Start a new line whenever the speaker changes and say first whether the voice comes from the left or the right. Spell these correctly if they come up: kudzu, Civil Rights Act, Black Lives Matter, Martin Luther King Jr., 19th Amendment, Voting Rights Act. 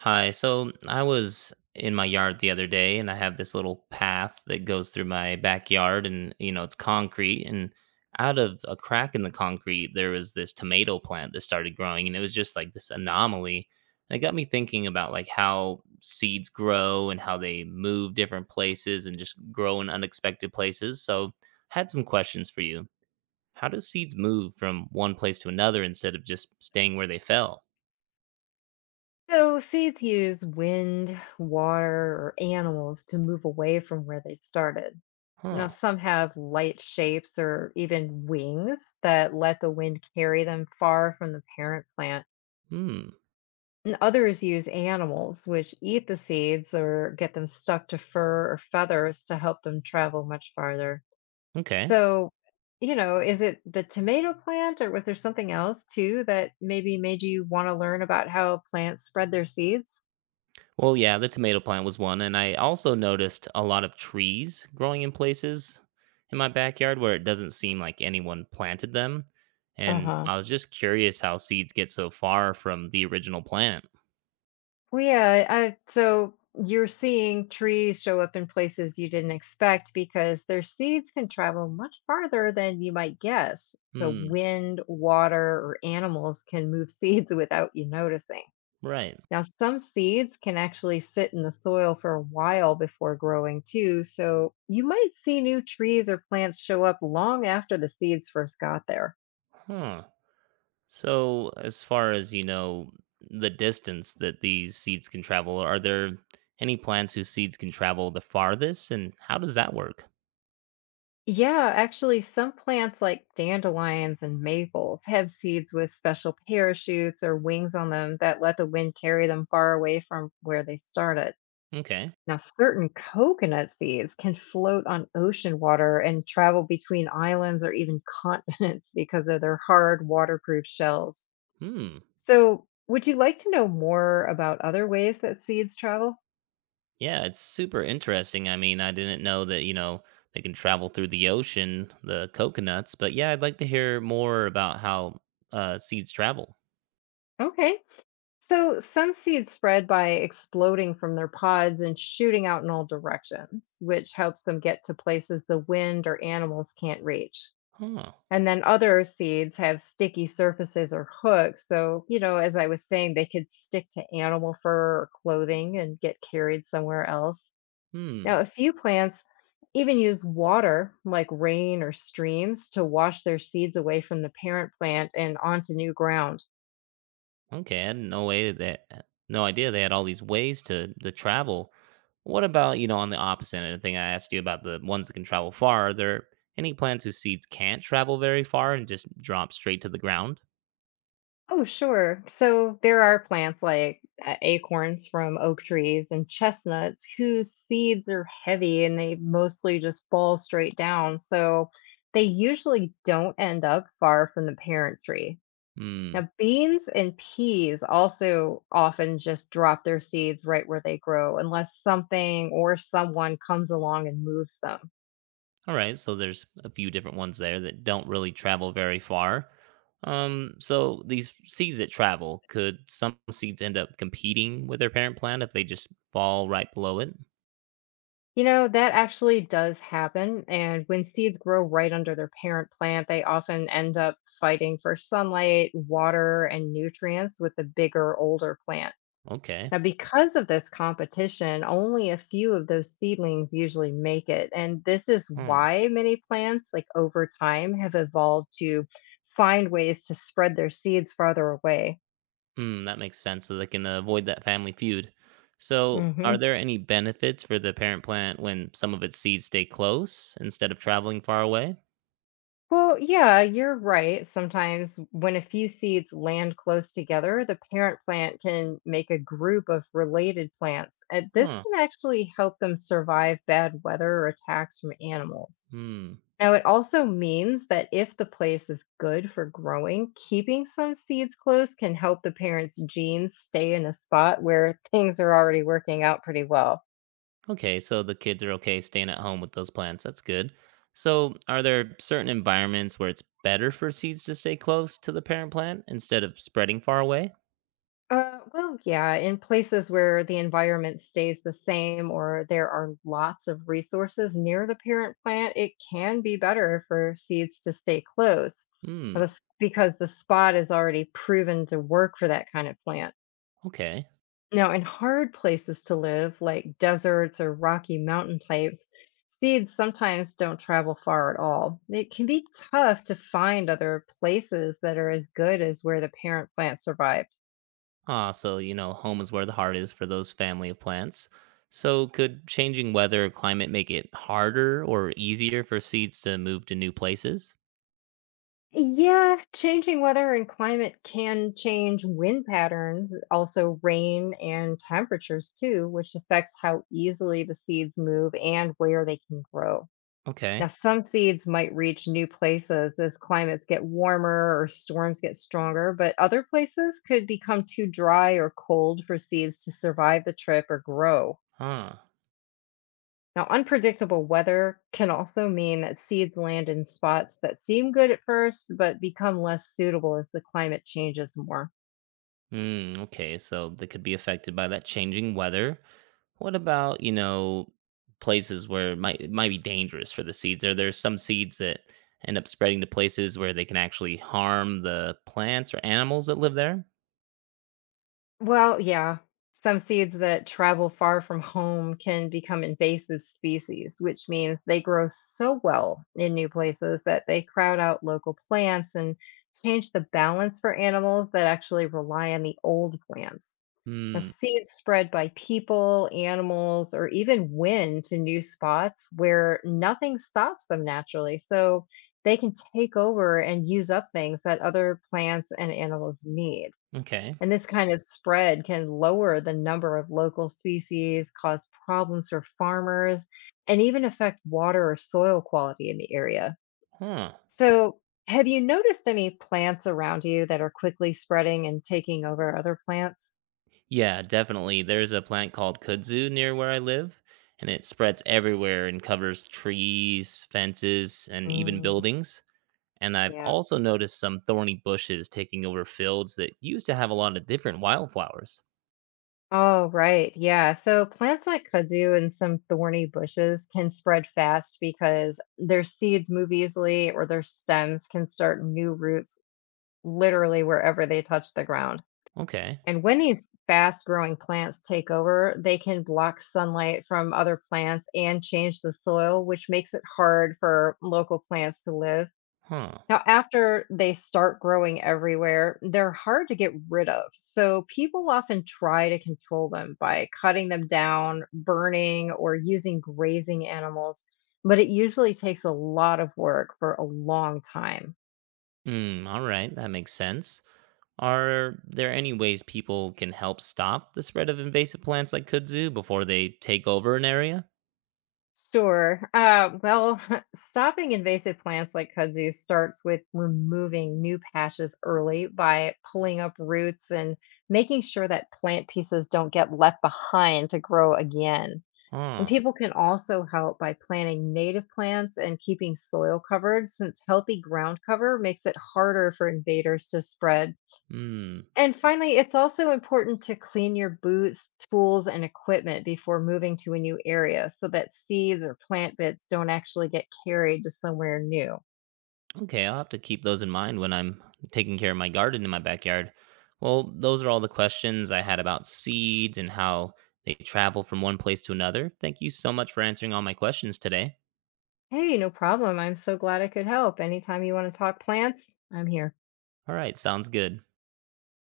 right: Hi. So I was in my yard the other day and I have this little path that goes through my backyard, and you know it's concrete, and out of a crack in the concrete there was this tomato plant that started growing, and it was just like this anomaly. And it got me thinking about like how seeds grow and how they move different places and just grow in unexpected places. So I had some questions for you. How do seeds move from one place to another instead of just staying where they fell?
left: So seeds use wind, water, or animals to move away from where they started.
right: Huh.
left: Now, some have light shapes or even wings that let the wind carry them far from the parent plant.
right: Hmm.
left: And others use animals, which eat the seeds or get them stuck to fur or feathers to help them travel much farther.
right: Okay.
left: So, you know, is it the tomato plant or was there something else too that maybe made you want to learn about how plants spread their seeds?
right: Well, yeah, the tomato plant was one, and I also noticed a lot of trees growing in places in my backyard where it doesn't seem like anyone planted them.
left: Uh
right: And
left: huh.
right: I was just curious how seeds get so far from the original plant.
left: Well, yeah. So you're seeing trees show up in places you didn't expect because their seeds can travel much farther than you might guess. So,
right: Hmm,
left: wind, water, or animals can move seeds without you noticing.
right: right.
left: Now, some seeds can actually sit in the soil for a while before growing too. So, you might see new trees or plants show up long after the seeds first got there.
right: Huh. So, as far as you know, the distance that these seeds can travel, are there any plants whose seeds can travel the farthest, and how does that work?
left: Yeah, actually, some plants like dandelions and maples have seeds with special parachutes or wings on them that let the wind carry them far away from where they started.
right: Okay.
left: Now, certain coconut seeds can float on ocean water and travel between islands or even continents because of their hard, waterproof shells.
right: Hmm.
left: So, would you like to know more about other ways that seeds travel?
right: Yeah, it's super interesting. I mean, I didn't know that, you know, they can travel through the ocean, the coconuts, but yeah, I'd like to hear more about how seeds travel.
left: Okay. So, some seeds spread by exploding from their pods and shooting out in all directions, which helps them get to places the wind or animals can't reach.
right: Huh.
left: And then other seeds have sticky surfaces or hooks. So, you know, as I was saying, they could stick to animal fur or clothing and get carried somewhere else.
right: Hmm.
left: Now, a few plants even use water, like rain or streams, to wash their seeds away from the parent plant and onto new ground.
right: Okay, I had no way that no idea they had all these ways to travel. What about, you know, on the opposite end of the thing I asked you about the ones that can travel far, are there any plants whose seeds can't travel very far and just drop straight to the ground?
left: Oh, sure. So there are plants like acorns from oak trees and chestnuts whose seeds are heavy and they mostly just fall straight down. So they usually don't end up far from the parent tree.
right: Hmm.
left: Now, beans and peas also often just drop their seeds right where they grow, unless something or someone comes along and moves them.
right: All right, so there's a few different ones there that don't really travel very far. So these seeds that travel, could some seeds end up competing with their parent plant if they just fall right below it?
left: You know, that actually does happen. And when seeds grow right under their parent plant, they often end up fighting for sunlight, water, and nutrients with the bigger, older plant.
right: Okay.
left: Now, because of this competition, only a few of those seedlings usually make it. And this is
right: Hmm.
left: why many plants, like over time, have evolved to find ways to spread their seeds farther away.
right: Hmm, that makes sense. So they can avoid that family feud. So, are
left: Hmm.
right: there any benefits for the parent plant when some of its seeds stay close instead of traveling far away?
left: Well, yeah, you're right. Sometimes when a few seeds land close together, the parent plant can make a group of related plants. And this
right: Huh.
left: can actually help them survive bad weather or attacks from animals.
right: Hmm.
left: Now, it also means that if the place is good for growing, keeping some seeds close can help the parent's genes stay in a spot where things are already working out pretty well.
right: Okay, so the kids are okay staying at home with those plants. That's good. So, are there certain environments where it's better for seeds to stay close to the parent plant instead of spreading far away?
left: Well, yeah, in places where the environment stays the same or there are lots of resources near the parent plant, it can be better for seeds to stay close but
right: Hmm,
left: it's because the spot is already proven to work for that kind of plant.
right: okay.
left: Now, in hard places to live, like deserts or rocky mountain types, seeds sometimes don't travel far at all. It can be tough to find other places that are as good as where the parent plant survived.
right: Ah, so, you know, home is where the heart is for those family of plants. So, could changing weather or climate make it harder or easier for seeds to move to new places?
left: Yeah, changing weather and climate can change wind patterns, also rain and temperatures too, which affects how easily the seeds move and where they can grow.
right: Okay.
left: Now, some seeds might reach new places as climates get warmer or storms get stronger, but other places could become too dry or cold for seeds to survive the trip or grow.
right: Huh.
left: Now, unpredictable weather can also mean that seeds land in spots that seem good at first, but become less suitable as the climate changes more.
right: Mm, okay, so they could be affected by that changing weather. What about, you know, places where it might be dangerous for the seeds? Are there some seeds that end up spreading to places where they can actually harm the plants or animals that live there?
left: Well, yeah, some seeds that travel far from home can become invasive species, which means they grow so well in new places that they crowd out local plants and change the balance for animals that actually rely on the old plants. Now,
right: Hmm.
left: seeds spread by people, animals, or even wind to new spots where nothing stops them naturally. So they can take over and use up things that other plants and animals need.
right: Okay.
left: And this kind of spread can lower the number of local species, cause problems for farmers, and even affect water or soil quality in the area.
right: Huh.
left: So, have you noticed any plants around you that are quickly spreading and taking over other plants?
right: Yeah, definitely. There's a plant called kudzu near where I live, and it spreads everywhere and covers trees, fences, and even
left: Mm,
right: buildings. And I've
left: yeah.
right: also noticed some thorny bushes taking over fields that used to have a lot of different wildflowers.
left: Oh, right. Yeah. So plants like kudzu and some thorny bushes can spread fast because their seeds move easily or their stems can start new roots literally wherever they touch the ground.
right: Okay.
left: And when these fast growing plants take over, they can block sunlight from other plants and change the soil, which makes it hard for local plants to live.
right: Huh.
left: Now, after they start growing everywhere, they're hard to get rid of. So, people often try to control them by cutting them down, burning, or using grazing animals. But it usually takes a lot of work for a long time.
right: Hmm. All right. That makes sense. Are there any ways people can help stop the spread of invasive plants like kudzu before they take over an area?
left: Sure. Well, stopping invasive plants like kudzu starts with removing new patches early by pulling up roots and making sure that plant pieces don't get left behind to grow again. And
right: Huh.
left: people can also help by planting native plants and keeping soil covered, since healthy ground cover makes it harder for invaders to spread.
right: Hmm.
left: And finally, it's also important to clean your boots, tools, and equipment before moving to a new area so that seeds or plant bits don't actually get carried to somewhere new.
right: Okay. I'll have to keep those in mind when I'm taking care of my garden in my backyard. Well, those are all the questions I had about seeds and how they travel from one place to another. Thank you so much for answering all my questions today.
left: Hey, no problem. I'm so glad I could help. Anytime you want to talk plants, I'm here.
right: All right, sounds good.